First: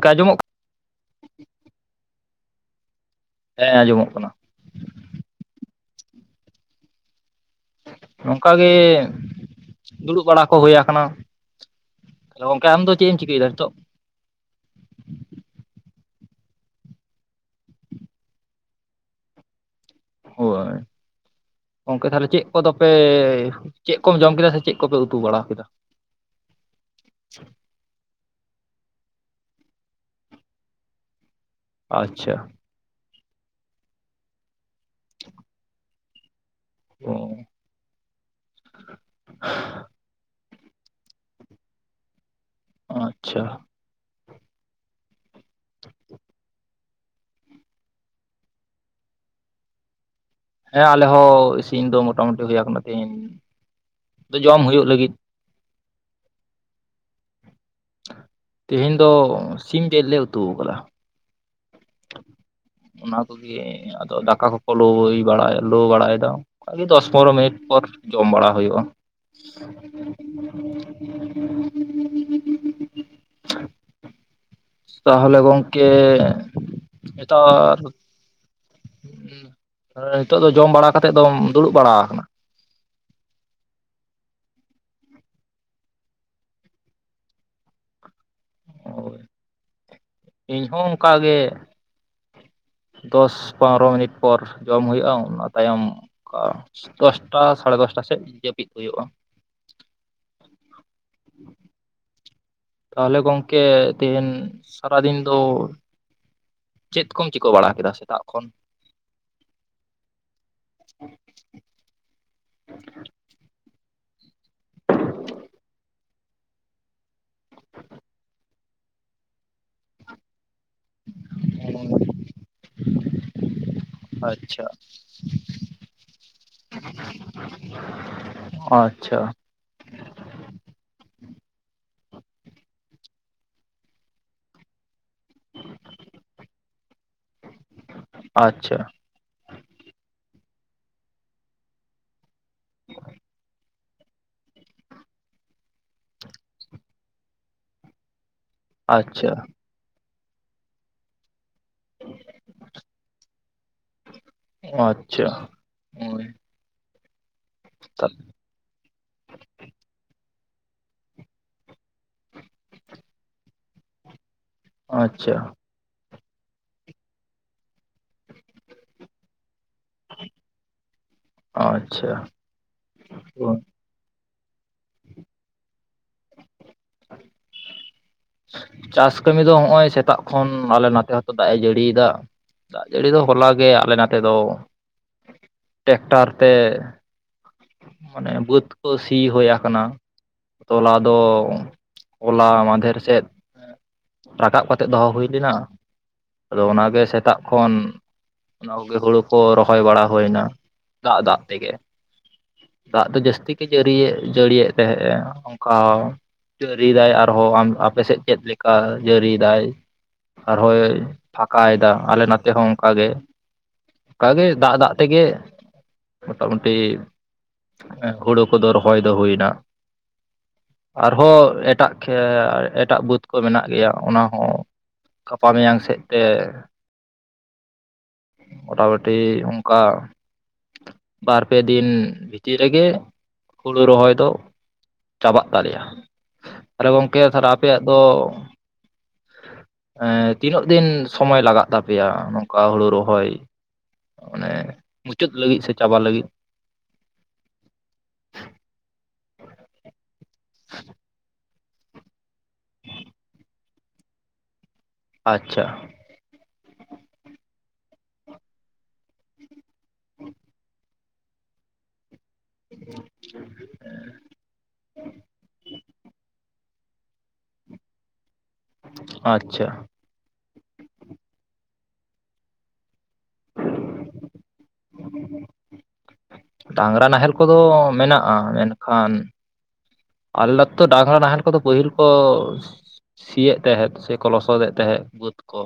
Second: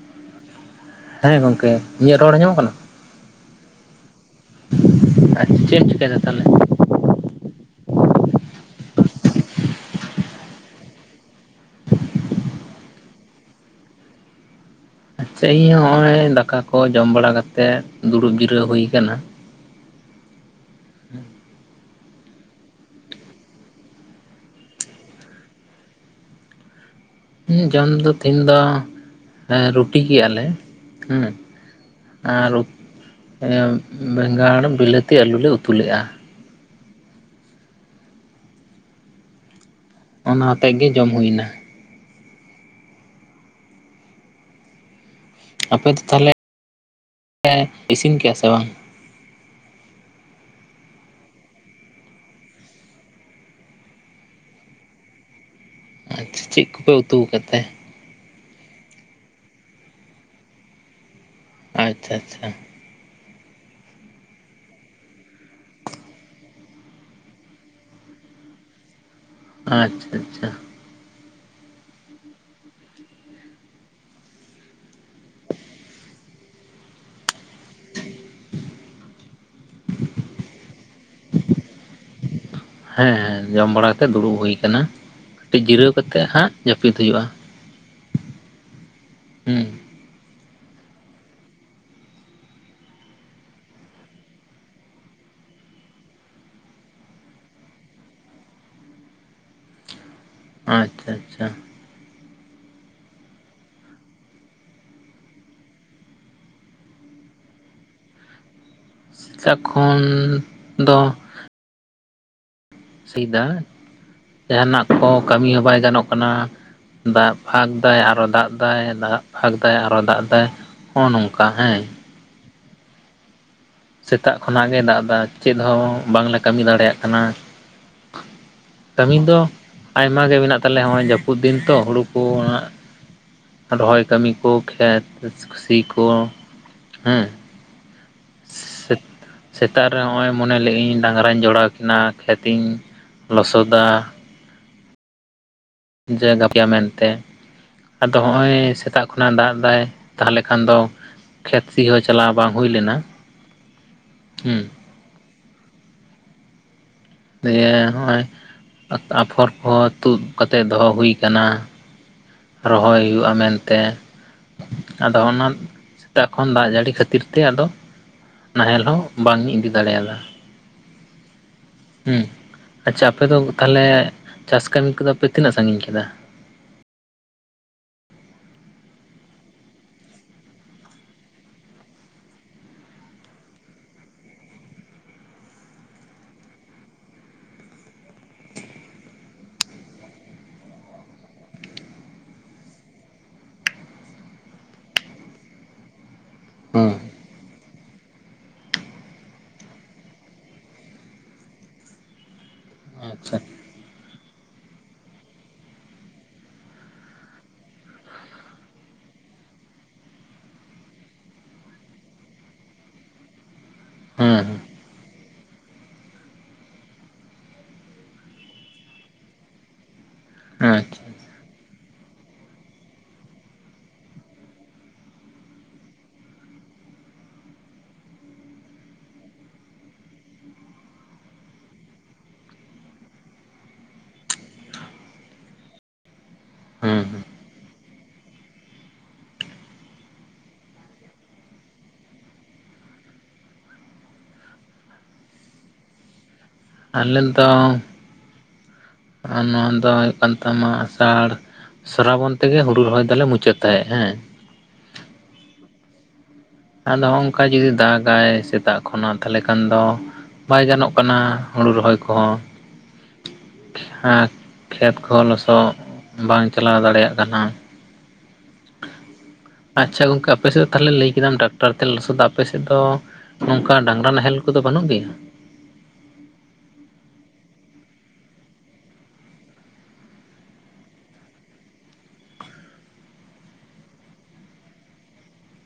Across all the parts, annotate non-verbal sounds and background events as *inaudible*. ᱠᱮ ᱟᱸᱟᱢ ᱦᱮᱸ ᱜᱚᱝᱠᱮ ᱤᱧᱟᱹᱜ ᱨᱚᱲ ᱟᱸᱢᱚᱢᱚᱜ ᱠᱟᱱᱟ? ᱦᱮᱸ ᱟᱸᱡᱚᱢᱚᱜ ᱠᱟᱱᱟ᱾ ᱟᱪᱪᱷᱟ ᱪᱮᱫ ᱪᱤᱠᱟᱹᱭ ᱫᱟ ᱛᱟᱦᱚᱞᱮ? ᱱᱚᱝᱠᱟ ᱜᱮ ᱫᱩᱲᱩᱵ ᱵᱟᱲᱟ ᱠᱚ ᱦᱩᱭ ᱟᱠᱟᱱᱟ ᱾ ᱟᱫᱚ ᱜᱚᱝᱠᱮ ᱟᱢᱫᱚ ᱪᱮᱫ ᱮᱢ ᱪᱤᱠᱟᱹᱭ ᱫᱟ ᱱᱤᱛᱳᱜ? ᱥᱮᱭ ᱦᱚᱸᱜᱼᱚᱭ ᱫᱟᱠᱟ ᱠᱚ ᱡᱚᱢ ᱵᱟᱲᱟᱠᱟᱛᱮᱫ ᱫᱩᱲᱩᱵ ᱡᱤᱨᱟᱹᱣ ᱦᱩᱭ ᱠᱟᱱᱟ᱾ ᱦᱳᱭᱼᱼ ᱦᱮᱸᱼᱼ ᱜᱚᱝᱠᱮ ᱛᱟᱦᱞᱮ ᱪᱮᱫ ᱠᱚᱫᱚᱯᱮ, ᱪᱮᱫ ᱠᱚᱢ ᱡᱚᱢ ᱠᱮᱫᱟ ᱥᱮ, ᱪᱮᱫ ᱠᱚᱯᱮ ᱩᱛᱩ ᱵᱟᱲᱟ ᱠᱮᱫᱟ? ᱦᱩᱸ ᱡᱚᱢ ᱫᱚ ᱛᱮᱦᱤᱧ ᱫᱚ ᱨᱩᱴᱤ ᱠᱮᱜ ᱟᱞᱮ, ᱦᱩᱸ ᱾ ᱟᱪᱪᱷᱟ ᱟᱨ ᱮᱸ ᱵᱮᱸᱜᱟᱲ ᱵᱤᱞᱟᱹᱛᱤ ᱟᱹᱞᱩ ᱞᱮ ᱩᱛᱩ ᱞᱮᱜᱼᱟ ᱾ ᱚᱻ ᱚᱱᱟ ᱟᱛᱮᱜ ᱜᱮ ᱡᱚᱢ ᱦᱩᱭᱱᱟ᱾ ᱟᱪᱪᱷᱟᱼᱼ ᱟᱯᱮ ᱫᱚ ᱛᱟᱦᱚᱞᱮ ᱞᱮ ᱤᱥᱤᱱ ᱠᱮᱭᱟ ᱥᱮ ᱵᱟᱝ? ᱦᱮᱸ ᱟᱞᱮ ᱦᱚᱸ ᱤᱥᱤᱱ ᱫᱚ ᱢᱚᱴᱟ ᱢᱩᱩᱴᱤ ᱦᱭᱟ ᱟᱠᱟᱱᱟ ᱾ ᱛᱤᱦᱤᱧ ᱡᱚᱢ ᱦᱩᱭᱩᱜ ᱞᱟᱹᱜᱤᱫ᱾ ᱟᱪᱪᱷᱟ ᱪᱮᱫ ᱠᱚᱯᱮ ᱩᱛᱩ ᱠᱟᱫ ᱛᱮ? ᱛᱮᱦᱮᱧ ᱫᱚ ᱥᱤᱢ ᱡᱮᱞ ᱞᱮ ᱩᱛᱩ ᱟᱠᱟᱫᱟ ᱾ ᱟᱪᱪᱷᱟ ᱟᱪᱪᱷᱟ ᱾ ᱚᱱᱟ ᱠᱚᱜᱮ ᱟᱫᱚ ᱫᱟᱠᱟ ᱠᱚᱠᱚ ᱞᱳᱭ ᱵᱟᱲᱟᱭ ᱞᱳ ᱵᱟᱲᱟᱭ ᱫᱟ ᱾ ᱚᱱᱠᱟ ᱜᱮ ᱫᱚᱥ ᱯᱚᱱᱨᱚ ᱢᱤᱱᱤᱴ ᱯᱚᱨ, ᱡᱚᱢ ᱵᱟᱲᱟ ᱦᱩᱭᱩᱜᱼᱟ ᱾ ᱟᱪᱪᱷᱟ ᱟᱪᱪᱷᱟ *unintelligible* ᱛᱟᱦᱚᱞᱮ ᱜᱚᱝᱠᱮ ᱱᱮᱛᱟᱨᱼᱼ ᱱᱤᱛᱚᱜ ᱫᱚ ᱡᱚᱢ ᱵᱟᱲᱟ ᱠᱟᱛᱮ ᱫᱚᱢ ᱫᱩᱲᱩᱵ ᱵᱟᱲᱟ ᱠᱟᱱᱟ? ᱦᱮᱸ ᱦᱮᱸ ᱡᱚᱢ ᱵᱟᱲᱟ ᱠᱟᱛᱮᱜ, ᱫᱩᱲᱩᱵ ᱦᱩᱭ ᱠᱟᱱᱟ ᱾ ᱠᱟᱹᱴᱤᱡ ᱡᱤᱨᱟᱹᱣ ᱠᱟᱛᱮᱜ ᱦᱟᱸᱜ ᱡᱟᱹᱯᱤᱫ ᱦᱩᱭᱩᱜᱼᱟ ᱦᱩᱸ ᱾ ᱤᱧᱦᱚ ᱚᱱᱠᱟᱜ ᱜᱮ ᱫᱚᱥ ᱯᱚᱱᱨᱚ ᱢᱤᱱᱤᱴ ᱯᱚᱨ ᱡᱚᱢ ᱦᱩᱭᱩᱜᱼᱟ ᱚᱱᱟ ᱛᱟᱭᱚᱢ ᱚᱱᱠᱟ ᱾ ᱫᱚᱥᱴᱟ ᱥᱟᱲᱮ ᱫᱚᱥᱴᱟ ᱥᱮᱫ ᱡᱟᱹᱯᱤᱫ ᱦᱩᱭᱩᱜᱼᱟ ᱾ ᱟᱪᱪᱷᱟ ᱟᱪᱪᱷᱟ ᱾ ᱛᱟᱦᱚᱞᱮ ᱜᱚᱝᱠᱮ ᱛᱮᱦᱮᱧ ᱥᱟᱨᱟ ᱫᱤᱱ ᱫᱚᱼᱼ ᱪᱮᱫ ᱠᱚᱢ ᱪᱤᱠᱟᱹ ᱵᱟᱲᱟ ᱠᱮᱫᱟ ᱥᱮᱛᱟᱜ ᱠᱷᱚᱱ? ᱥᱮᱛᱟᱜ ᱠᱷᱚᱱ ᱫᱚᱼᱼ ᱮᱫᱟ ᱡᱟᱦᱟᱸᱱᱟᱜ ᱠᱚ ᱠᱟᱹᱢᱤ ᱦᱚᱸ ᱵᱟᱭ ᱜᱟᱱᱚᱜ ᱠᱟᱱᱟ ᱾ ᱫᱟᱜ ᱯᱷᱟᱸᱠ ᱫᱟᱭ, ᱟᱨᱚ ᱫᱟᱜ ᱫᱟᱭ, ᱫᱟᱜ ᱯᱷᱟᱸᱠ ᱫᱟᱭ, ᱟᱨᱚ ᱫᱟᱜ ᱫᱟᱭ ᱦᱚᱸᱜᱼᱚᱭ ᱱᱚᱝᱠᱟ ᱦᱮᱸ ᱾ *inaudible* ᱥᱮᱛᱟᱜ ᱟᱪᱪᱷᱟ ᱠᱷᱚᱱᱟᱜ ᱜᱮ ᱫᱟᱜ ᱫᱟ, ᱪᱮᱫ ᱦᱚᱸ ᱵᱟᱝᱞᱮ ᱠᱟᱹᱢᱤ ᱫᱟᱲᱮᱭᱟᱜ ᱠᱟᱱᱟ ᱾ ᱟᱪᱪᱷᱟᱼᱼ ᱟᱭᱢᱟ ᱜᱮ ᱢᱮᱱᱟᱜ ᱛᱟᱞᱮᱭᱟ ᱾ ᱱᱚᱜᱼᱚᱭ ᱡᱟᱹᱯᱩᱫ ᱫᱤᱱ ᱛᱚ ᱦᱩᱲᱩ ᱠᱚᱼᱼ ᱨᱚᱦᱚᱭ ᱠᱟᱹᱢᱤ ᱠᱚ, ᱠᱷᱮᱛ ᱥᱤ ᱠᱚ ᱦᱩᱸ ᱟᱪᱪᱷᱟ ᱾ ᱥᱮᱛᱟᱜ ᱨᱮ ᱦᱚᱜᱼᱚᱭ ᱢᱚᱱᱮ ᱞᱮᱜ ᱤᱧ, ᱰᱟᱝᱨᱟᱧ ᱡᱚᱲᱟᱣ ᱠᱤᱱᱟ ᱠᱷᱮᱛ ᱤᱧ, ᱞᱚᱥᱚᱫᱟ᱾ ᱡ ᱜᱟᱯᱮᱤᱭᱟ ᱢᱮᱱᱛᱮ, ᱟᱫᱚ ᱦᱚᱸᱜᱼᱚᱭ ᱥᱮᱛᱟᱜ ᱠᱷᱚᱱᱟᱜ ᱟᱪᱪᱷᱟ ᱫᱟᱜᱫᱟᱭ, ᱛᱟᱦᱚᱞᱮ ᱠᱷᱟᱱ ᱫᱚ ᱠᱷᱮᱛ ᱥᱤ ᱦᱚᱸ ᱪᱟᱞᱣ ᱵᱟᱝ ᱦᱩᱭ ᱞᱮᱱᱟ ᱦᱩᱸᱼᱼ ᱟᱪᱪᱷᱟ ᱦᱳᱭ ᱫᱤᱭᱮ ᱦᱚᱜᱼᱚᱭ ᱟᱠᱷᱚᱨ ᱠᱚᱦᱚ, ᱛᱩᱫ ᱠᱟᱛᱮᱫ ᱫᱚᱦᱚ ᱦᱩᱭ ᱠᱟᱱᱟ ᱾ ᱨᱚᱦᱚᱭ ᱦᱩᱭᱩᱜᱼᱟ ᱢᱮᱱᱛᱮ ᱟᱫᱚ ᱟᱪᱪᱷᱟ ᱚᱱᱟᱼᱼ ᱥᱮᱛᱟᱜ ᱠᱷᱚᱱ ᱫᱟᱜ ᱡᱟᱹᱲᱤ ᱠᱷᱟᱹᱛᱤᱨ ᱛᱮ ᱟᱫᱚ ᱱᱟᱦᱮᱞ ᱦᱚᱸ ᱵᱟᱝ ᱤᱧ ᱤᱫᱤ ᱫᱟᱲᱮᱭᱟᱫᱟ ᱾ ᱟᱪᱪᱷᱟ ᱦᱸ ᱟᱪᱪᱷᱟ ᱟᱯᱮ ᱫᱚ ᱦᱳᱭ ᱛᱟᱦᱚᱞᱮ, ᱪᱟᱥ ᱠᱟᱹᱢᱤ ᱠᱚᱫᱚ ᱯᱮ ᱛᱤᱱᱟᱹᱜ ᱥᱟᱜᱤᱧ ᱠᱮᱫᱟ? ᱪᱟᱥ ᱠᱟᱹᱢᱤ ᱫᱚ ᱦᱚᱜᱼᱚᱭ ᱥᱮᱛᱟᱜ ᱠᱷᱚᱱ ᱟᱞᱮ ᱱᱛᱮ ᱦᱚᱸᱛᱚ ᱫᱟᱜ ᱮ ᱡᱟᱹᱲᱤᱭ ᱫᱟ ᱾ ᱫᱟᱜ ᱡᱟᱹᱲᱤ ᱫᱚ ᱦᱚᱞᱟᱜ ᱜᱮ ᱟᱞᱮ ᱱᱚᱛᱮ ᱫᱚ ᱴᱮᱠᱴᱟᱨ ᱛᱮᱼᱼ ᱢᱟᱱᱮ ᱵᱟᱹᱫᱽ ᱠᱚ ᱥᱤ ᱦᱳᱭ ᱟᱠᱟᱱᱟ ᱛᱚᱞᱟ ᱫᱚ ᱦᱚᱚᱞᱟ ᱢᱟᱫᱷᱮᱨ ᱥᱮᱫ ᱨᱟᱠᱟᱵ ᱠᱟᱛᱮᱫ ᱫᱚᱦᱚ ᱦᱩᱭ ᱞᱮᱱᱟ ᱟᱫᱚ ᱚᱱᱟ ᱦᱩᱸ ᱜᱮ ᱥᱮᱛᱟᱜ ᱠᱷᱚᱱ ᱚᱱᱟ ᱠᱚ ᱜᱮ ᱦᱩᱲᱩ ᱠᱚ ᱨᱚᱦᱚᱭ ᱵᱟᱲᱟ ᱦᱩᱭᱱᱟ ᱫᱟᱜ ᱫᱟᱜ ᱛᱮ ᱜᱮ ᱫᱟᱜ ᱫᱚ ᱟᱪᱪᱷᱟ ᱡᱟᱹᱥᱛᱤ ᱜᱮ ᱡᱟᱹᱲᱤᱭ ᱡᱟᱹᱲᱤᱭ ᱮᱫ ᱛᱟᱦᱮᱸᱫᱼᱟ ᱚᱱᱠᱟ ᱡᱟᱹᱨᱤᱭ ᱫᱟᱭ ᱟᱨᱦᱚᱸ ᱟᱯᱮᱥᱮᱫ ᱪᱮᱫ ᱞᱮᱠᱟ ᱡᱟᱹᱨᱤᱭ ᱫᱟᱭ ᱟᱨᱦᱚᱸᱭ ᱯᱷᱟᱠᱟᱭ ᱮᱫᱟ ᱟᱞᱮ ᱱᱛᱮ ᱦᱚᱸ ᱚᱱᱠᱟ ᱜᱮ ᱦᱩᱸ ᱚᱱᱠᱟᱜᱮ ᱫᱟᱜᱼ ᱫᱟᱜ ᱛᱮᱜᱮ ᱢᱚᱴᱟ ᱢᱩᱴᱤ ᱦᱩᱲᱩ ᱠᱚᱫᱚ ᱨᱚᱦᱚᱭ ᱫᱚ ᱦᱩᱭᱱᱟ ᱦᱮᱸ ᱟᱨᱦᱚᱸ ᱮᱴᱟᱜ ᱠᱷᱮ ᱮᱴᱟᱜ ᱵᱟᱹᱫᱽ ᱠᱚ ᱢᱮᱱᱟᱜ ᱜᱮᱭᱟ ᱚᱱᱟ ᱦᱚᱸᱼᱼ ᱜᱟᱯᱟ ᱢᱮᱭᱟᱝ ᱥᱮᱫᱛᱮ ᱾ ᱢᱳᱚᱴᱟ ᱢᱩᱴᱤ ᱚᱱᱠᱟ ᱵᱟᱨ ᱯᱮ ᱫᱤᱱ ᱵᱷᱤᱛᱤᱨ ᱨᱮ ᱜᱮ ᱦᱳᱲᱳ ᱨᱚᱦᱚᱭ ᱫᱚ ᱪᱟᱵᱟᱜ ᱛᱟᱞᱮᱭᱟ ᱛᱟᱦᱚᱞᱮ ᱦᱩᱸ ᱜᱚᱝᱠᱮ ᱦᱩᱸ ᱛᱟᱦᱚᱞᱮ ᱟᱯᱮᱭᱟᱜ ᱫᱚ ᱛᱤᱱᱟᱹᱜ ᱫᱤᱱ ᱥᱚᱢᱚᱭ ᱞᱟᱜᱟᱜ ᱛᱟᱯᱮᱭᱟ ᱱᱚᱝᱠᱟ ᱦᱳᱲᱳ ᱨᱚᱦᱚᱭ ᱚᱱᱮ ᱢᱩᱪᱟᱹᱫ ᱞᱟᱹᱜᱤᱫ ᱥᱮ ᱪᱟᱵᱟ ᱞᱟᱹᱜᱤᱫ ᱟᱨᱮᱞ ᱫᱚ ᱟᱨ ᱱᱚᱣᱟ ᱫᱚ ᱦᱩᱭᱩᱜ ᱠᱟᱱ ᱛᱟᱢᱟ ᱟᱥᱟᱲ ᱥᱨᱟᱵᱚᱱ ᱛᱮᱜᱮ ᱦᱩᱲᱩ ᱨᱚᱦᱚᱭ ᱫᱚᱞᱮ ᱢᱩᱪᱟᱹᱫ ᱛᱟᱦᱮᱸᱜ ᱦᱮᱸ ᱟᱪᱪᱷᱟ ᱟᱫᱚ ᱱᱚᱝᱠᱟ ᱡᱩᱫᱤ ᱫᱟᱜᱟᱭ ᱥᱮᱛᱟᱜ ᱠᱷᱚᱱᱟᱜ ᱛᱟᱦᱚᱞᱮ ᱠᱷᱟᱱ ᱫᱚ ᱵᱟᱭ ᱜᱟᱱᱚᱜ ᱠᱟᱱᱟ ᱦᱳᱲᱳ ᱨᱚᱦᱚᱭ ᱠᱚ ᱦᱚᱸ ᱠᱷᱮᱛ ᱠᱚᱦᱚᱸ ᱞᱚᱥᱚᱫ ᱵᱟᱝ ᱪᱟᱞᱟᱣ ᱫᱟᱲᱮᱭᱟᱜ ᱠᱟᱱᱟ ᱟᱪᱪᱷᱟ ᱟᱪᱪᱷᱟ ᱜᱚᱝᱠᱮ ᱟᱯᱮ ᱥᱮᱫ ᱫᱚ ᱛᱟᱦᱚᱞᱮ ᱞᱟᱹᱭ ᱠᱮᱫᱟᱢ ᱴᱨᱟᱠᱴᱚᱨ ᱛᱮ ᱞᱚᱥᱚᱫᱟ ᱟᱯᱮᱥᱮᱫ ᱫᱚ ᱱᱚᱝᱠᱟ ᱰᱟᱝᱨᱟ ᱱᱟᱦᱮᱞ ᱠᱚ ᱫᱚ ᱵᱟᱹᱱᱩᱜ ᱜᱮᱭᱟ? *inaudible* ᱰᱟᱝᱨᱟ ᱱᱟᱦᱮᱞ ᱠᱚᱫᱚ ᱢᱮᱱᱟᱜᱼᱟ ᱢᱮᱱᱠᱷᱟᱱ ᱟᱞᱟ *unintelligible* ᱛᱚ ᱰᱟᱝᱨᱟ ᱱᱟᱦᱮᱞ ᱠᱚ ᱫᱚ ᱯᱟᱹᱦᱤᱞ ᱠᱚ ᱥᱤᱭᱮᱫ ᱛᱟᱦᱮᱸᱫ ᱥᱮ ᱠᱚ ᱞᱚᱥᱚᱫ ᱮᱫ ᱛᱟᱦᱮᱸᱫ ᱵᱟᱹᱫᱽ ᱠᱚ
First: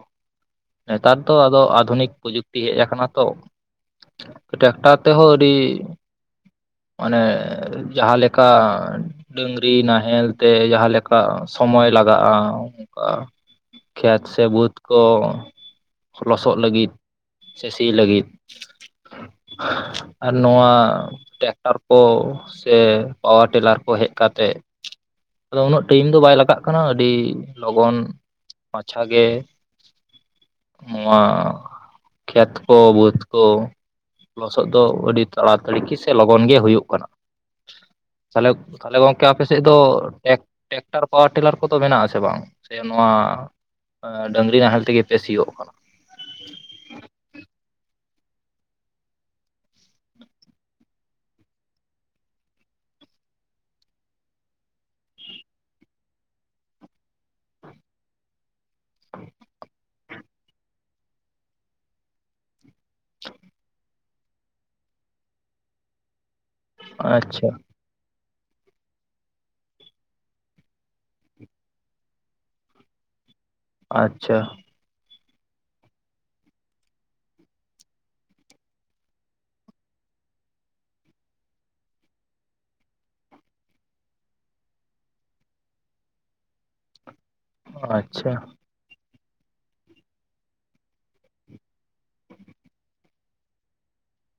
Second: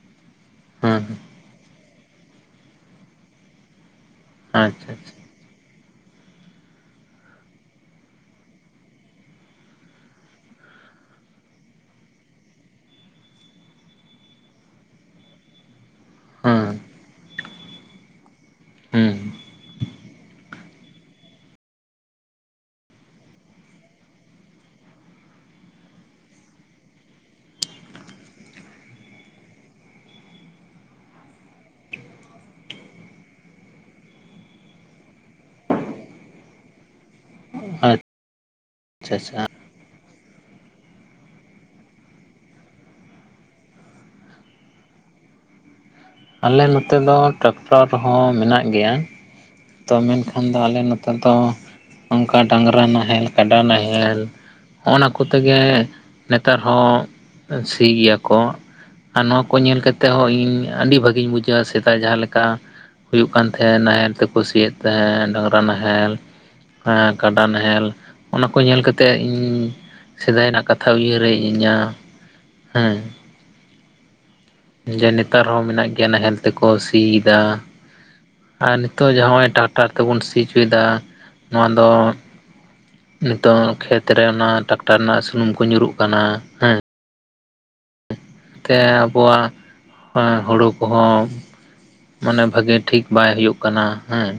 ᱦᱮᱸ ᱱᱮᱛᱟᱨ ᱫᱚ ᱟᱫᱚ ᱟᱫᱷᱩᱱᱤᱠ ᱯᱨᱚᱡᱩᱠᱛᱤ ᱦᱮᱡ ᱟᱠᱟᱱᱟ ᱛᱚ ᱟᱪᱪᱷᱟ ᱴᱨᱮᱠᱴᱚᱨ ᱛᱮ ᱟᱪᱪᱷᱟ ᱦᱚᱸ ᱥᱤ ᱢᱟᱱᱮ ᱡᱟᱦᱟ ᱞᱮᱠᱟᱱ ᱰᱟᱹᱝᱨᱤ ᱱᱟᱦᱮᱞ ᱛᱮ ᱡᱟᱦᱟᱸᱮ ᱞᱮᱠᱟ ᱥᱚᱢᱚᱭ ᱞᱟᱜᱟᱜᱼᱟ ᱚᱱᱠᱟ ᱠᱷᱮᱛ ᱥᱮ ᱵᱟᱹᱫᱽ ᱠᱚ ᱞᱚᱥᱚᱜ ᱦᱮᱸ ᱞᱟᱹᱜᱤᱫ ᱥᱮ ᱥᱤ ᱞᱟᱹᱜᱤᱫ ᱦᱮᱸ ᱱᱚᱣᱟ ᱴᱨᱮᱠᱴᱚᱨ ᱠᱚ ᱥᱮ ᱯᱟᱣᱟᱨ ᱴᱤᱞᱟᱨ ᱠᱚ ᱦᱮᱡ ᱠᱟᱛᱮ ᱟᱫᱚ ᱩᱱᱟᱹᱜ ᱴᱟᱭᱤᱢ ᱫᱚ ᱵᱟᱭ ᱞᱟᱜᱟᱜ ᱠᱟᱱᱟ ᱟᱹᱰᱤ ᱞᱚᱜᱚᱱ ᱢᱟᱪᱷᱟ ᱜᱮ ᱱᱚᱣᱟ ᱠᱷᱮᱛ ᱠᱚ ᱵᱟᱹᱫᱽ ᱠᱚ ᱞᱚᱥᱚᱫ ᱫᱚ ᱟᱹᱰᱤ ᱛᱟᱲᱟ ᱛᱟᱲᱤ ᱜᱤ ᱥᱮ ᱞᱚᱜᱚᱱ ᱜᱮ ᱦᱳᱭᱳᱜ ᱠᱟᱱᱟ ᱛᱟᱦᱚᱞᱮ ᱛᱟᱦᱚᱞᱮ ᱟᱪᱪᱷᱟ ᱜᱚᱝᱠᱮ ᱟᱪᱪᱷᱟ ᱟᱯᱮ ᱥᱮᱫ ᱫᱚ ᱴᱮᱠ ᱴᱮᱠᱴᱟᱨ ᱯᱟᱣᱟᱨ ᱴᱤᱞᱟᱨ ᱠᱚ ᱫᱚ ᱢᱮᱱᱟᱜ ᱟᱥᱮ ᱵᱟᱝ ᱥᱮ ᱱᱚᱣᱟ ᱮᱸ ᱰᱟᱹᱝᱨᱤ ᱱᱟᱦᱮᱞ ᱛᱮ ᱜᱮ ᱯᱮ ᱥᱤᱭᱳᱜ ᱠᱟᱱᱟ ᱟᱞᱮ ᱱᱚᱛᱮ ᱫᱚ ᱴᱨᱮᱠᱴᱚᱨ ᱦᱚᱸ ᱢᱮᱱᱟᱜ ᱜᱮᱭᱟ ᱛᱚ ᱢᱮᱱᱠᱷᱟᱱ ᱫᱚ ᱟᱞᱮ ᱱᱚᱛᱮ ᱫᱚ ᱚᱱᱠᱟ ᱰᱟᱝᱨᱟ ᱱᱟᱦᱮᱞ ᱠᱟᱰᱟ ᱱᱟᱦᱮᱞ ᱦᱚᱸᱜᱼᱚ ᱱᱟ ᱠᱚᱛᱮ ᱜᱮ ᱱᱮᱛᱟᱨ ᱦᱚᱸ ᱥᱤ ᱜᱮᱭᱟ ᱠᱚ ᱟᱨ ᱱᱚᱣᱟ ᱠᱚ ᱧᱮᱞ ᱠᱟᱛᱮᱫ ᱦᱚᱸ ᱤᱧ ᱟᱹᱰᱤ ᱵᱷᱟᱹᱜᱤᱧ ᱵᱩᱡᱷᱟᱹᱣᱟ ᱥᱮᱫᱟᱭ ᱡᱟᱦᱟᱸ ᱞᱮᱠᱟ ᱦᱩᱭᱩᱜ ᱠᱟᱱ ᱛᱟᱦᱮᱸᱫ ᱱᱟᱦᱮᱞ ᱛᱮ ᱠᱚ ᱥᱤᱭᱮᱫ ᱛᱟᱦᱮᱸᱱ ᱰᱟᱝᱨᱟ ᱱᱟᱦᱮᱞ ᱦᱮᱸ ᱠᱟᱰᱟ ᱟᱪᱪᱷᱟ ᱱᱟᱦᱮᱞ ᱚᱱᱟ ᱠᱚ ᱧᱮᱞ ᱠᱟᱛᱮᱜ ᱤᱧ ᱥᱮᱫᱟᱭ ᱨᱮᱱᱟᱜ ᱠᱟᱛᱷᱟ ᱩᱭᱦᱟᱹᱨ ᱦᱮᱡ ᱤᱧᱟᱹ ᱟᱪᱪᱷᱟ ᱡᱮ ᱱᱮᱛᱟᱨ ᱦᱚᱸ ᱢᱮᱱᱟᱜ ᱜᱮᱭᱟ ᱱᱟᱦᱮᱞ ᱛᱮᱠᱚ ᱥᱤᱭ ᱫᱟ ᱟᱨ ᱱᱤᱛᱚᱜ ᱡᱮ ᱦᱚᱸ ᱚᱭ ᱴᱨᱟᱠᱴᱟᱨ ᱛᱮᱵᱚᱱ ᱥᱤ ᱚᱪᱚᱭᱫᱟ ᱱᱚᱣᱟ ᱫᱚ ᱱᱤᱛᱚᱜ ᱠᱷᱮᱛᱨᱮ ᱚᱱᱟ ᱴᱨᱟᱠᱴᱟᱨ ᱨᱮᱱᱟᱜ ᱥᱩᱱᱩᱢ ᱠᱚ ᱧᱩᱨᱩᱜ ᱠᱟᱱᱟ ᱦᱮᱸ ᱟᱪᱪᱷᱟ ᱛᱮ ᱟᱵᱚᱣᱟᱜ ᱟᱸ ᱦᱩᱲᱩ ᱠᱚᱦᱚᱸ ᱢᱟᱱᱮ ᱵᱷᱟᱜᱮ ᱴᱷᱤᱠ ᱵᱟᱭ ᱦᱩᱭᱩᱜ ᱠᱟᱱᱟ ᱦᱮᱸ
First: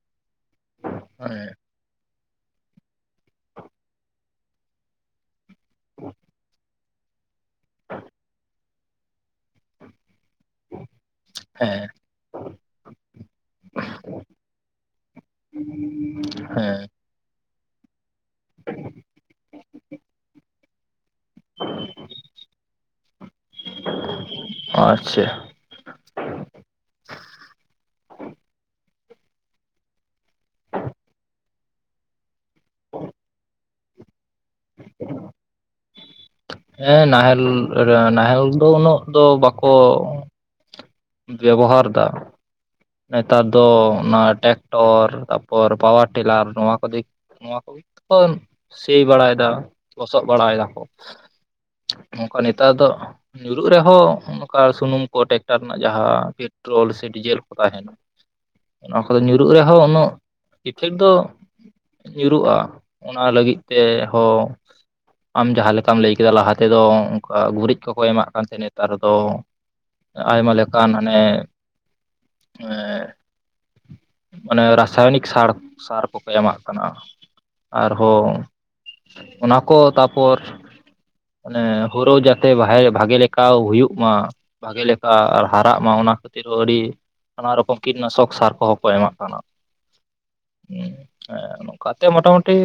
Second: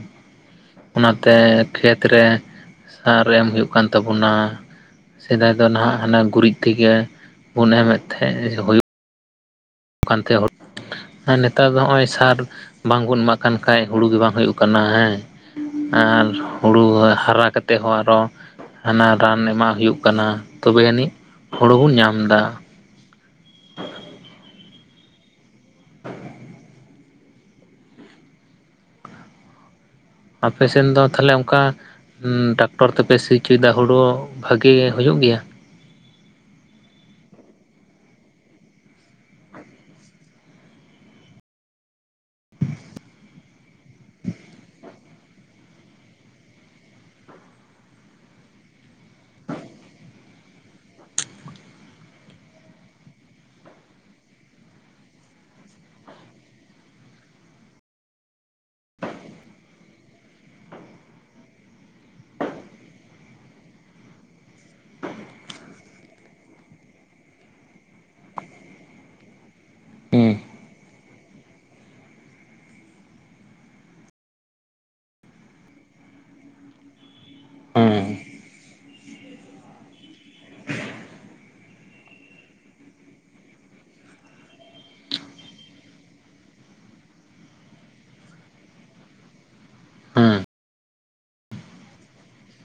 ᱚᱱᱟᱛᱮ ᱦᱮᱸ ᱠᱷᱮᱛ ᱨᱮ ᱥᱟᱨ ᱮᱢ ᱦᱩᱭᱩᱜ ᱠᱟᱱ ᱛᱟᱵᱚᱱᱟ ᱥᱮᱫᱟᱭ ᱫᱚ ᱱᱟᱦᱟᱜ ᱦᱟᱱᱟ ᱜᱩᱨᱤᱡ ᱛᱮᱜᱮ ᱵᱚᱱ ᱮᱢᱮᱫ ᱛᱟᱦᱮᱸᱜ ᱦᱩᱭᱩᱜ ᱠᱟᱱ ᱛᱟᱦᱮᱸ ᱟᱨ ᱱᱮᱛᱟᱨ ᱫᱚ ᱦᱮᱸ ᱱᱚᱜᱼᱚᱭ ᱥᱟᱨ ᱵᱟᱝᱵᱚᱱ ᱮᱢᱟᱜ ᱠᱟᱱ ᱠᱷᱟᱡ ᱦᱩᱲᱩ ᱜᱮ ᱵᱟᱝ ᱦᱩᱭᱩᱜ ᱠᱟᱱᱟ ᱦᱮᱸ ᱟᱨ ᱦᱮᱸ ᱦᱩᱲᱩ ᱦᱟᱨᱟ ᱠᱟᱛᱮᱫ ᱦᱚᱸ ᱟᱨᱚ ᱦᱟᱱᱟ ᱨᱟᱱ ᱮᱢᱟᱜ ᱦᱩᱭᱩᱜ ᱠᱟᱱᱟ ᱛᱚᱵᱮ ᱟᱹᱱᱤᱡ ᱦᱳᱲᱳ ᱵᱚᱱ ᱧᱟᱢ ᱮᱫᱟ ᱟᱪᱪᱷᱟ ᱟᱯᱮᱥᱮᱱ ᱫᱚ ᱛᱟᱦᱚᱞᱮ ᱚᱱᱠᱟ ᱴᱟᱠᱴᱚᱨ ᱛᱮᱯᱮ ᱥᱤ ᱠᱮᱫᱟ ᱦᱩᱲᱩ ᱵᱷᱟᱜᱮ ᱦᱩᱭᱩᱜ ᱜᱮᱭᱟ ᱦᱮᱸ ᱱᱟᱦᱮᱞ ᱱᱟᱦᱮᱞ ᱫᱚ ᱩᱱᱟᱹᱜ ᱫᱚ ᱵᱟᱠᱚ ᱵᱮᱵᱚᱦᱟᱨ ᱫᱟ ᱱᱮᱛᱟᱨ ᱫᱚ ᱚᱱᱟ ᱴᱮᱠᱴᱚᱨ ᱛᱟᱯᱚᱨ ᱯᱟᱣᱟᱨ ᱴᱤᱞᱟᱨ ᱱᱚᱣᱟ ᱠᱚ ᱫᱤᱠ ᱱᱚᱣᱟ ᱠᱚᱜᱮᱛᱚ ᱥᱤ ᱵᱟᱲᱟᱭᱮᱫᱟ ᱞᱚᱥᱚᱫ ᱵᱟᱲᱟᱭ ᱫᱟᱠᱚ ᱱᱚᱝᱠᱟ ᱱᱮᱛᱟᱨ ᱫᱚ ᱧᱩᱨᱩᱜ ᱨᱮᱦᱚᱸ ᱱᱚᱝᱠᱟ ᱥᱩᱱᱩᱢ ᱠᱚ ᱴᱮᱠᱴᱟᱨ ᱨᱮᱱᱟᱜ ᱡᱟᱦᱟᱸ ᱯᱮᱴᱨᱳᱞ ᱥᱮ ᱰᱤᱡᱮᱞ ᱠᱚ ᱛᱟᱦᱮᱱᱟ ᱚᱱᱟ ᱠᱚᱫᱚ ᱧᱩᱨᱩᱜ ᱨᱮᱦᱚᱸ ᱩᱱᱟᱹᱜ ᱤᱯᱷᱮᱠ ᱫᱚ ᱧᱩᱨᱩᱜᱼᱟ ᱚᱱᱟ ᱞᱟᱹᱜᱤᱫ ᱛᱮᱦᱚᱸ ᱟᱢ ᱡᱟᱦᱟᱸ ᱞᱮᱠᱟᱢ ᱞᱟᱹᱭ ᱠᱮᱫᱟ ᱞᱟᱦᱟ ᱛᱮᱫᱚ ᱚᱱᱠᱟ ᱜᱩᱨᱤᱡ ᱠᱚᱠᱚ ᱮᱢᱟᱜ ᱠᱟᱱ ᱛᱟᱦᱮᱸ ᱱᱮᱛᱟᱨ ᱫᱚ ᱦᱩᱸ ᱟᱭᱢᱟ ᱞᱮᱠᱟᱱ ᱦᱟᱱᱮ ᱢᱟᱱᱮ ᱨᱟᱥᱟᱭᱚᱱᱤᱠ ᱥᱟᱨ ᱥᱟᱨ ᱠᱚᱠᱚ ᱮᱢᱟᱜ ᱠᱟᱱᱟ ᱦᱩᱸ ᱟᱨᱦᱚᱸ ᱚᱱᱟ ᱠᱚ ᱛᱟᱨᱯᱚᱨ ᱚᱱᱮ ᱦᱩᱲᱩ ᱡᱟᱛᱮ ᱵᱷᱟᱜᱮ ᱞᱮᱠᱟ ᱦᱩᱭᱩᱜ ᱢᱟ ᱵᱷᱟᱜᱮ ᱟᱨ ᱦᱟᱨᱟᱜ ᱢᱟ ᱚᱱᱟ ᱠᱷᱟᱹᱛᱤᱨ ᱦᱚᱸ ᱟᱹᱰᱤ ᱱᱟᱱᱟ ᱨᱚᱠᱚᱢ ᱠᱤᱴᱱᱟᱥᱚᱠ ᱥᱟᱨ ᱠᱚᱦᱚᱸ ᱠᱚ ᱮᱢᱟᱜ ᱠᱟᱱᱟ ᱦᱩᱸ ᱦᱮᱸ ᱱᱚᱝᱠᱟᱛᱮ ᱢᱳᱴᱟᱢᱩᱴᱤ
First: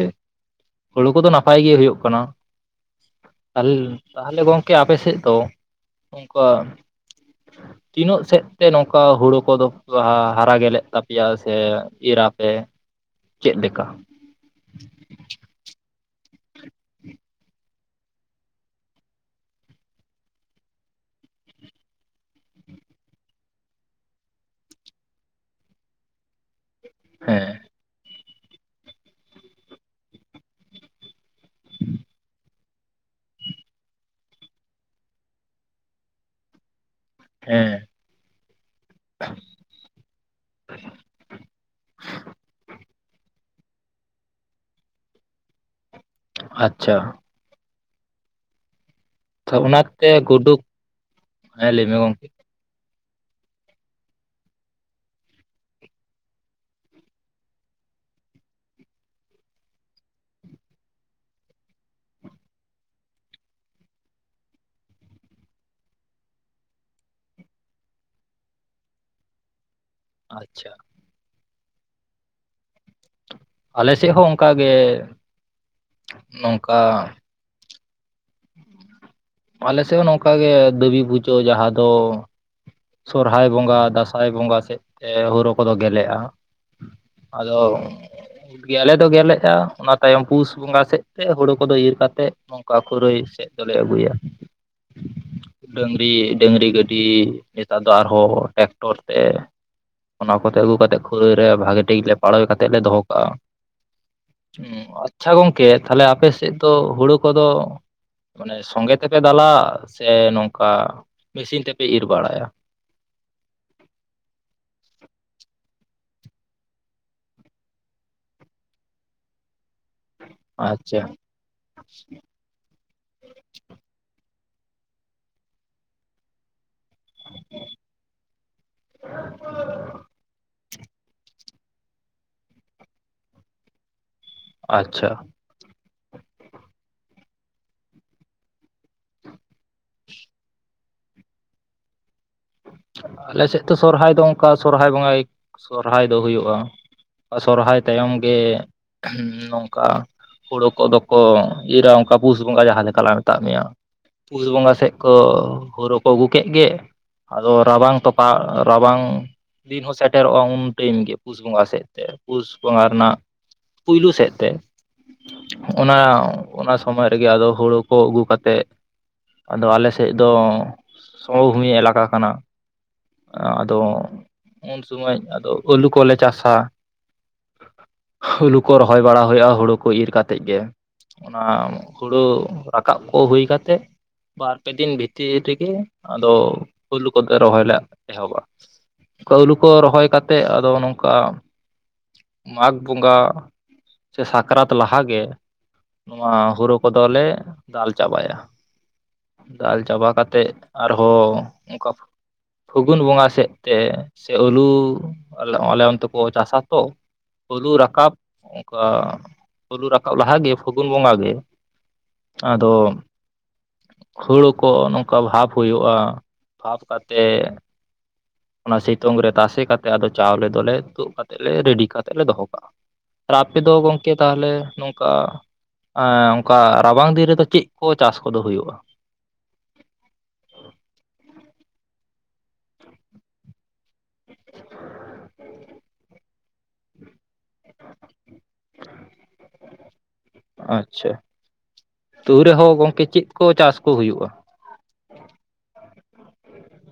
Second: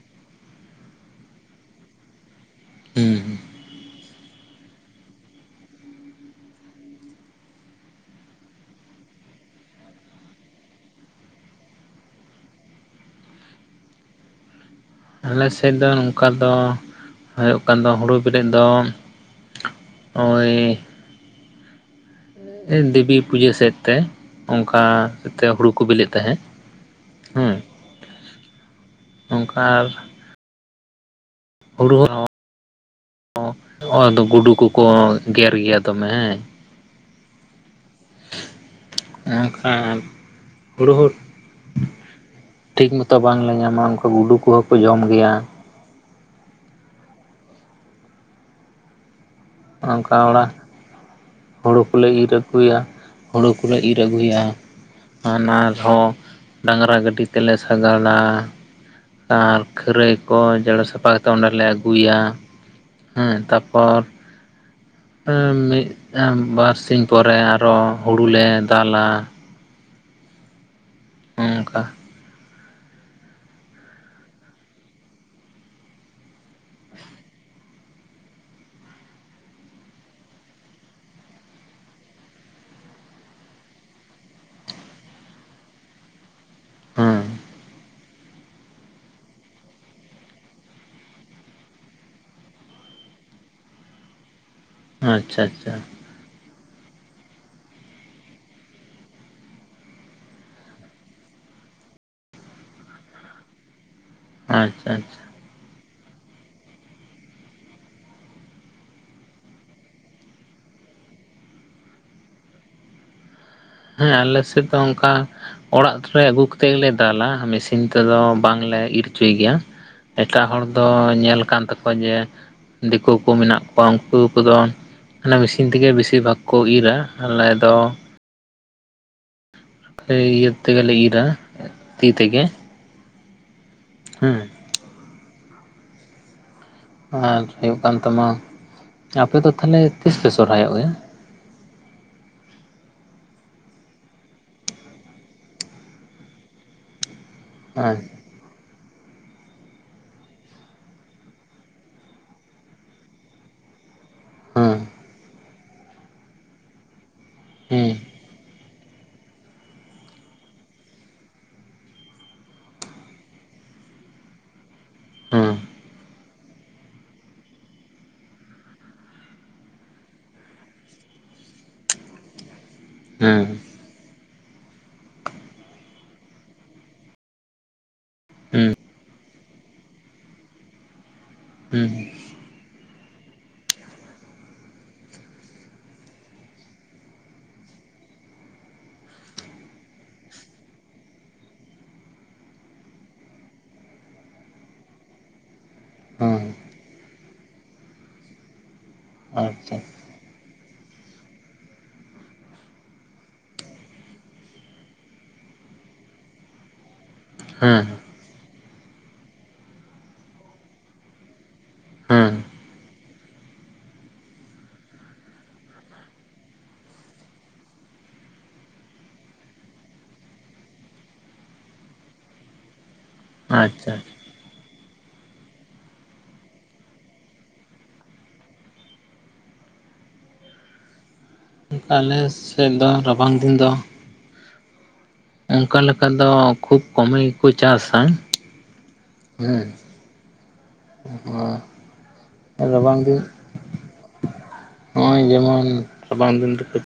ᱦᱩᱲᱩ ᱠᱚᱫᱚ ᱱᱟᱯᱟᱭ ᱜᱮ ᱦᱩᱭᱩᱜ ᱠᱟᱱᱟ ᱦᱩᱸ ᱦᱩᱸ ᱯᱟᱦᱩᱞᱤᱞ ᱛᱟᱦᱚᱞᱮ ᱜᱚᱝᱠᱮ ᱟᱯᱮᱥᱮᱫ ᱫᱚ ᱚᱱᱠᱟ ᱛᱤᱱᱟᱹᱜ ᱥᱮᱫ ᱛᱮ ᱱᱚᱝᱠᱟ ᱦᱩᱲᱩ ᱠᱚᱫᱚ ᱦᱟᱨᱟ ᱜᱮᱞᱮᱜ ᱛᱟᱯᱮᱭᱟ ᱥᱮ ᱤᱨᱟ ᱮ ᱪᱮᱫ ᱞᱮᱠᱟ ᱟᱞᱮ ᱥᱮᱫ ᱫᱚ ᱱᱚᱝᱠᱟ ᱫᱚ ᱦᱩ ᱚᱠᱟ ᱫᱚ ᱦᱩᱲᱩ ᱵᱮᱞᱮᱜ ᱫᱚ ᱳᱭ ᱫᱮᱵᱤ ᱯᱩᱡᱟᱹ ᱥᱮᱫ ᱛᱮ ᱚᱱᱠᱟ ᱛᱮ ᱦᱩᱲᱩ ᱠᱚ ᱵᱤᱞᱤᱮᱜ ᱛᱟᱦᱮᱸᱫ ᱦᱮᱸ ᱦᱩᱸ ᱱᱚᱝᱠᱟ ᱦᱩᱲᱩ *unintelligible* ᱦᱚᱸ ᱚᱫ ᱜᱩᱰᱩ ᱠᱚᱠᱚ ᱜᱮᱨ ᱜᱮᱭᱟ ᱫᱚᱢᱮ ᱮᱸ ᱮᱱᱠᱷᱟᱱ ᱦᱩᱲᱩ ᱦᱩ ᱴᱷᱤᱠ ᱢᱚᱛᱚ ᱵᱟᱝᱞᱮ ᱧᱟᱢᱟ ᱚᱱᱠᱟ ᱜᱩᱰᱩ ᱠᱚᱦᱚᱸ ᱠᱚ ᱡᱚᱢ ᱜᱮᱭᱟ ᱟᱪᱪᱷᱟ ᱛ ᱚᱱᱟᱛᱮ ᱚᱱᱠᱟ ᱚᱲᱟᱜ ᱜᱩᱰᱩ ᱠ ᱦᱳᱲᱳ ᱠᱚᱞᱮ ᱤᱨ ᱟᱹᱜᱩᱭᱟ ᱦᱳᱲᱳ ᱠᱚᱞᱮ ᱤᱨ ᱟᱹᱜᱩᱭᱟ ᱟᱨᱦᱚᱸ ᱰᱟᱝᱨᱟ ᱜᱟᱹᱰᱤ ᱛᱮᱞᱮ ᱥᱟᱜᱟᱲᱟ ᱟᱨ ᱠᱷᱟᱹᱨᱟᱹᱭ ᱠᱚ ᱡᱮᱨᱮᱲ ᱥᱟᱯᱷᱟ ᱠᱟᱛᱮ ᱚᱸᱰᱮᱞᱮ ᱟᱹᱜᱩᱭᱟ ᱦᱩᱸ ᱛᱟᱯᱚᱨ ᱢᱤᱫ ᱵᱟᱨᱥᱤᱧ ᱯᱚᱨᱮ ᱟᱨᱚ ᱦᱩᱲᱩ ᱞᱮ ᱫᱟᱞᱟ ᱟᱪᱪᱷᱟ ᱚᱱᱠᱟ ᱟᱞᱮ ᱥᱮᱫ ᱦᱚᱸ ᱚᱱᱠᱟᱜ ᱜᱮ ᱱᱚᱝᱠᱟ ᱟᱞᱮ ᱥᱮᱫ ᱦᱚᱸ ᱱᱚᱝᱠᱟᱜᱮ ᱫᱟᱹᱵᱤ ᱯᱩᱡᱟᱹ ᱡᱟᱦᱟᱸ ᱫᱚ ᱥᱚᱨᱦᱟᱭ ᱵᱚᱸᱜᱟ ᱫᱟᱸᱥᱟᱭ ᱵᱚᱸᱜᱟ ᱥᱮᱫ ᱛᱮ ᱦᱩᱲᱳ ᱠᱚᱫᱚ ᱜᱮᱞᱮᱜᱼᱟ ᱦᱮᱸ ᱟᱫᱚ ᱜᱮᱞᱮ ᱫᱚ ᱜᱮᱞᱮᱜᱼᱟ ᱚᱱᱟ ᱛᱟᱭᱚᱢ ᱯᱩᱥ ᱵᱚᱸᱜᱟ ᱥᱮᱫ ᱛᱮ ᱦᱳᱲᱳ ᱠᱚᱫᱚ ᱤᱨ ᱠᱟᱛᱮᱫ ᱱᱚᱝᱠᱟ ᱠᱷᱟᱨᱟᱹᱭ ᱥᱮᱫ ᱫᱚᱞᱮ ᱟᱹᱜᱩᱭᱟ ᱟᱪᱪᱷᱟ ᱟᱪᱪᱷᱟ ᱰᱟᱹᱝᱨᱤ ᱰᱟᱹᱝᱨᱤ ᱜᱟᱹᱰᱤ ᱱᱮᱛᱟᱨ ᱫᱚ ᱟᱨᱦᱚᱸ ᱴᱮᱠᱴᱚᱨ ᱛᱮ ᱚᱱᱟ ᱠᱚᱛᱮ ᱟᱹᱜᱩ ᱠᱟᱛᱮᱫ ᱠᱷᱟᱹᱨᱟᱹᱭ ᱨᱮ ᱵᱷᱟᱜᱮ ᱴᱷᱤᱠ ᱞᱮ ᱯᱟᱲᱹᱚᱭ ᱠᱟᱛᱮᱫ ᱞᱮ ᱫᱚᱦᱚ ᱠᱟᱜᱼᱟ ᱟᱪᱪᱷᱟ ᱜᱚᱝᱠᱮ ᱛᱟᱦᱞᱮ ᱟᱯᱮ ᱥᱮᱫ ᱫᱚ ᱦᱳᱲᱳ ᱠᱚᱫᱚ ᱢᱟᱱᱮ ᱥᱚᱸᱜᱮ ᱛᱮᱯᱮ ᱫᱟᱞᱟ ᱥᱮ ᱱᱚᱝᱠᱟ ᱢᱮᱥᱤᱱ ᱛᱮᱯᱮ ᱤᱨ ᱵᱟᱲᱟᱭᱟ ᱦᱮᱸ ᱟᱞᱮ ᱥᱮᱫ ᱫᱚ ᱚᱱᱠᱟ ᱚᱲᱟᱜ ᱨᱮ ᱟᱹᱜᱩ ᱠᱟᱛᱮᱫ ᱜᱮᱞᱮ ᱫᱟᱞᱟ ᱢᱮᱥᱤᱱ ᱛᱮᱫᱚ ᱵᱟᱝᱞᱮ ᱤᱨ ᱚᱪᱚᱭ ᱜᱮᱭᱟ ᱮᱴᱟᱜ ᱦᱚᱲ ᱫᱚ ᱟᱪᱪᱷᱟ ᱧᱮᱞ ᱠᱟᱱ ᱛᱟᱠᱚᱣᱟ ᱡᱮ ᱫᱤᱠᱳ ᱠᱚ ᱢᱮᱱᱟᱜ ᱠᱚᱣᱟ ᱩᱱᱠᱩ ᱠᱚᱫᱚ ᱚᱱᱮ ᱢᱤᱥᱤᱱ ᱛᱮᱜᱮ ᱵᱤᱥᱤᱨ ᱵᱷᱟᱜᱽ ᱠᱚ ᱤᱨᱼᱟ ᱟᱞᱮ ᱫᱚ *unintelligible* ᱤᱭᱟᱹ ᱛᱮᱜᱮ ᱞᱮ ᱤᱨᱟ ᱛᱤ ᱛᱮᱜᱮ ᱦᱮᱸ ᱟᱪᱪᱷᱟ ᱟᱨ ᱦᱩᱭᱩᱜ ᱠᱟᱱ ᱛᱟᱢᱟ ᱟᱯᱮ ᱫᱚ ᱛᱟᱞᱦᱮ ᱛᱤᱥ ᱯᱮ ᱥᱚᱨᱦᱟᱭ ᱚᱜ ᱜᱮᱭᱟ ᱟᱞᱮᱥᱮᱫ ᱫᱚ ᱥᱚᱨᱦᱟᱭ ᱫᱚ ᱚᱱᱠᱟ ᱥᱚᱨᱦᱟᱭ ᱵᱚᱸᱜᱟ ᱥᱚᱨᱦᱟᱭ ᱫᱚ ᱦᱩᱭᱩᱜᱼᱟ ᱥᱚᱨᱦᱟᱭ ᱦᱮᱸ ᱛᱟᱭᱚᱢ ᱜᱮ ᱱᱚᱝᱠᱟ ᱦᱳᱲᱳ ᱠᱚᱫᱚ ᱠᱚ ᱤᱨᱼᱟ ᱚᱱᱠᱟ ᱯᱩᱥ ᱵᱚᱸᱜᱟ ᱡᱟᱦᱟᱸ ᱞᱮᱠᱟ ᱞᱟ ᱢᱮᱛᱟᱜ ᱢᱮᱭᱟ ᱯᱩᱥ ᱵᱚᱸᱜᱟ ᱦᱮᱸ ᱥᱮᱫ ᱠᱚ ᱦᱳᱲᱳ ᱠᱚ ᱟᱹᱜᱩ ᱠᱮᱫ ᱜᱮ ᱟᱫᱚ ᱦᱮᱸ ᱨᱟᱵᱟᱝ ᱛᱚ ᱨᱟᱵᱟᱝ ᱫᱤᱱ ᱦᱚᱸ ᱥᱮᱴᱮᱨᱚᱜᱼᱟ ᱩᱱ ᱴᱟᱭᱤᱢ ᱜᱮ ᱯᱩᱥ ᱵᱚᱸᱜᱟ ᱥᱮᱫ ᱛᱮ ᱯᱩᱥ ᱵᱚᱸᱜᱟ ᱨᱮᱱᱟᱜ ᱯᱩᱭᱞᱩ ᱥᱮᱫ ᱛᱮ ᱦᱮᱸ ᱚᱱᱟ ᱚᱱᱟ ᱥᱚᱢᱚᱭ ᱨᱮᱜᱮ ᱟᱫᱚ ᱦᱳᱲᱳ ᱠᱚ ᱟᱹᱜᱩ ᱠᱟᱛᱮᱜ ᱟᱫᱚ ᱟᱞᱮ ᱥᱮᱫ ᱫᱚ ᱥᱚᱢᱚᱵᱷᱩᱢᱤ ᱮᱞᱟᱠᱟ ᱠᱟᱱᱟ ᱦᱮᱸ ᱟᱫᱚ ᱩᱱ ᱥᱚᱢᱚᱭ ᱟᱫᱚ ᱟᱹᱞᱩ ᱠᱚᱞᱮ ᱪᱟᱥᱟ ᱟᱹᱞᱩ ᱦᱮᱸ ᱠᱚ ᱨᱚᱦ ᱨᱚᱦᱚᱭ ᱵᱟᱲᱟ ᱦᱳᱭᱳᱜᱼᱟ ᱦᱳᱲᱳ ᱠᱚ ᱤᱨ ᱠᱟᱛᱮᱫ ᱜᱮ ᱚᱱᱟ ᱦᱮᱸ ᱦᱳᱲᱳ ᱨᱟᱠᱟᱵ ᱠᱚ ᱦᱩᱭ ᱠᱟᱛᱮᱫ ᱵᱟᱨᱯᱮ ᱫᱤᱱ ᱵᱷᱤᱛᱤᱨ ᱨᱮᱜᱮ ᱟᱫᱚ ᱟᱹᱞᱩ ᱠᱚᱜᱮ ᱨᱚᱦᱚᱭ ᱞᱮ ᱮᱦᱚᱵᱼᱟ ᱟᱹᱞᱩ ᱠᱚ ᱨᱚᱦᱚᱭ ᱠᱟᱛᱮᱫ ᱟᱫᱚ ᱱᱚᱝᱠᱟ ᱢᱟᱜᱽ ᱵᱚᱸᱜᱟ ᱥᱮ ᱥᱟᱠᱨᱟᱛ ᱞᱟᱦᱟ ᱜᱮ ᱱᱚᱣᱟ ᱦᱮᱸ ᱦᱳᱲᱳ ᱠᱚᱫᱚᱞᱮ ᱫᱟᱞ ᱪᱟᱵᱟᱭᱟ ᱫᱟᱞ ᱟᱪᱪᱷᱟ ᱪᱟᱵᱟ ᱠᱟᱛᱮᱫ ᱟᱨᱦᱚᱸ ᱚᱱᱠᱟ ᱯᱷᱟᱹᱜᱩᱱ ᱵᱚᱸᱜᱟ ᱥᱮᱫ ᱛᱮ ᱥᱮ ᱟᱹᱞᱩ ᱟᱞᱮ ᱚᱱᱛᱮ ᱠᱚ ᱪᱟᱥᱟ ᱛᱚ ᱟᱹᱞᱩ ᱦᱮᱸ ᱨᱟᱠᱟᱵ ᱚᱱᱠᱟ ᱟᱹᱞᱩ ᱨᱟᱠᱟᱵ ᱞᱟᱦᱟ ᱜᱮ ᱯᱷᱟᱹᱜᱩᱱ ᱵᱚᱸᱜᱟ ᱜᱮ ᱦᱮᱸ ᱟᱫᱚ ᱦᱳᱲᱳ ᱠᱚ ᱱᱚᱝᱠᱟ ᱵᱷᱟᱯ ᱦᱩᱭᱩᱜᱼᱟ ᱵᱷᱟᱯ ᱠᱟᱛᱮ ᱚᱱᱟ ᱥᱤᱛᱩᱝ ᱨᱮ ᱛᱟᱥᱮ ᱠᱟᱛᱮ ᱟᱫᱚ ᱪᱟᱣᱞᱮ ᱫᱚᱞᱮ ᱛᱩᱫ ᱠᱟᱛᱮ ᱨᱮᱰᱤ ᱠᱟᱛᱮᱫ ᱞᱮ ᱫᱚᱦᱚ ᱠᱟᱜᱼᱟ ᱟᱨ ᱟᱯᱮ ᱫᱚ ᱟᱪᱪᱷᱟ ᱜᱚᱝᱠᱮ ᱛᱟᱦᱚᱞᱮ ᱱᱚᱝᱠᱟ *inaudible* ᱨᱟᱵᱟᱝ ᱫᱤᱱ ᱨᱮᱫᱚ ᱪᱮᱫ ᱠᱚ ᱪᱟᱥ ᱠᱚᱫᱚ ᱦᱩᱭᱩᱜᱼᱟ ᱟᱞᱮ ᱥᱮᱫ ᱫᱚ ᱨᱟᱵᱟᱝ ᱫᱤᱱ ᱫᱚ ᱚᱱᱠᱟ ᱞᱮᱠᱟ ᱫᱚ ᱠᱷᱩᱵ ᱠᱚᱢᱮ ᱜᱮᱠᱚ ᱪᱟᱥ-ᱟ ᱟᱪᱪᱷᱟ ᱛᱩᱹᱣ ᱨᱮᱦᱚᱸ ᱨᱟᱵᱟᱝ ᱜᱚᱝᱠᱮ ᱫᱤᱱ ᱪᱮᱫ ᱠᱚ ᱪᱟᱥ ᱠᱚ ᱦᱩᱭᱩᱜᱼᱟ ᱱᱚᱜᱼᱚᱭ ᱡᱮᱢᱚᱱ ᱨᱟᱵᱟᱝ ᱫᱤᱱ ᱫᱚᱠᱚ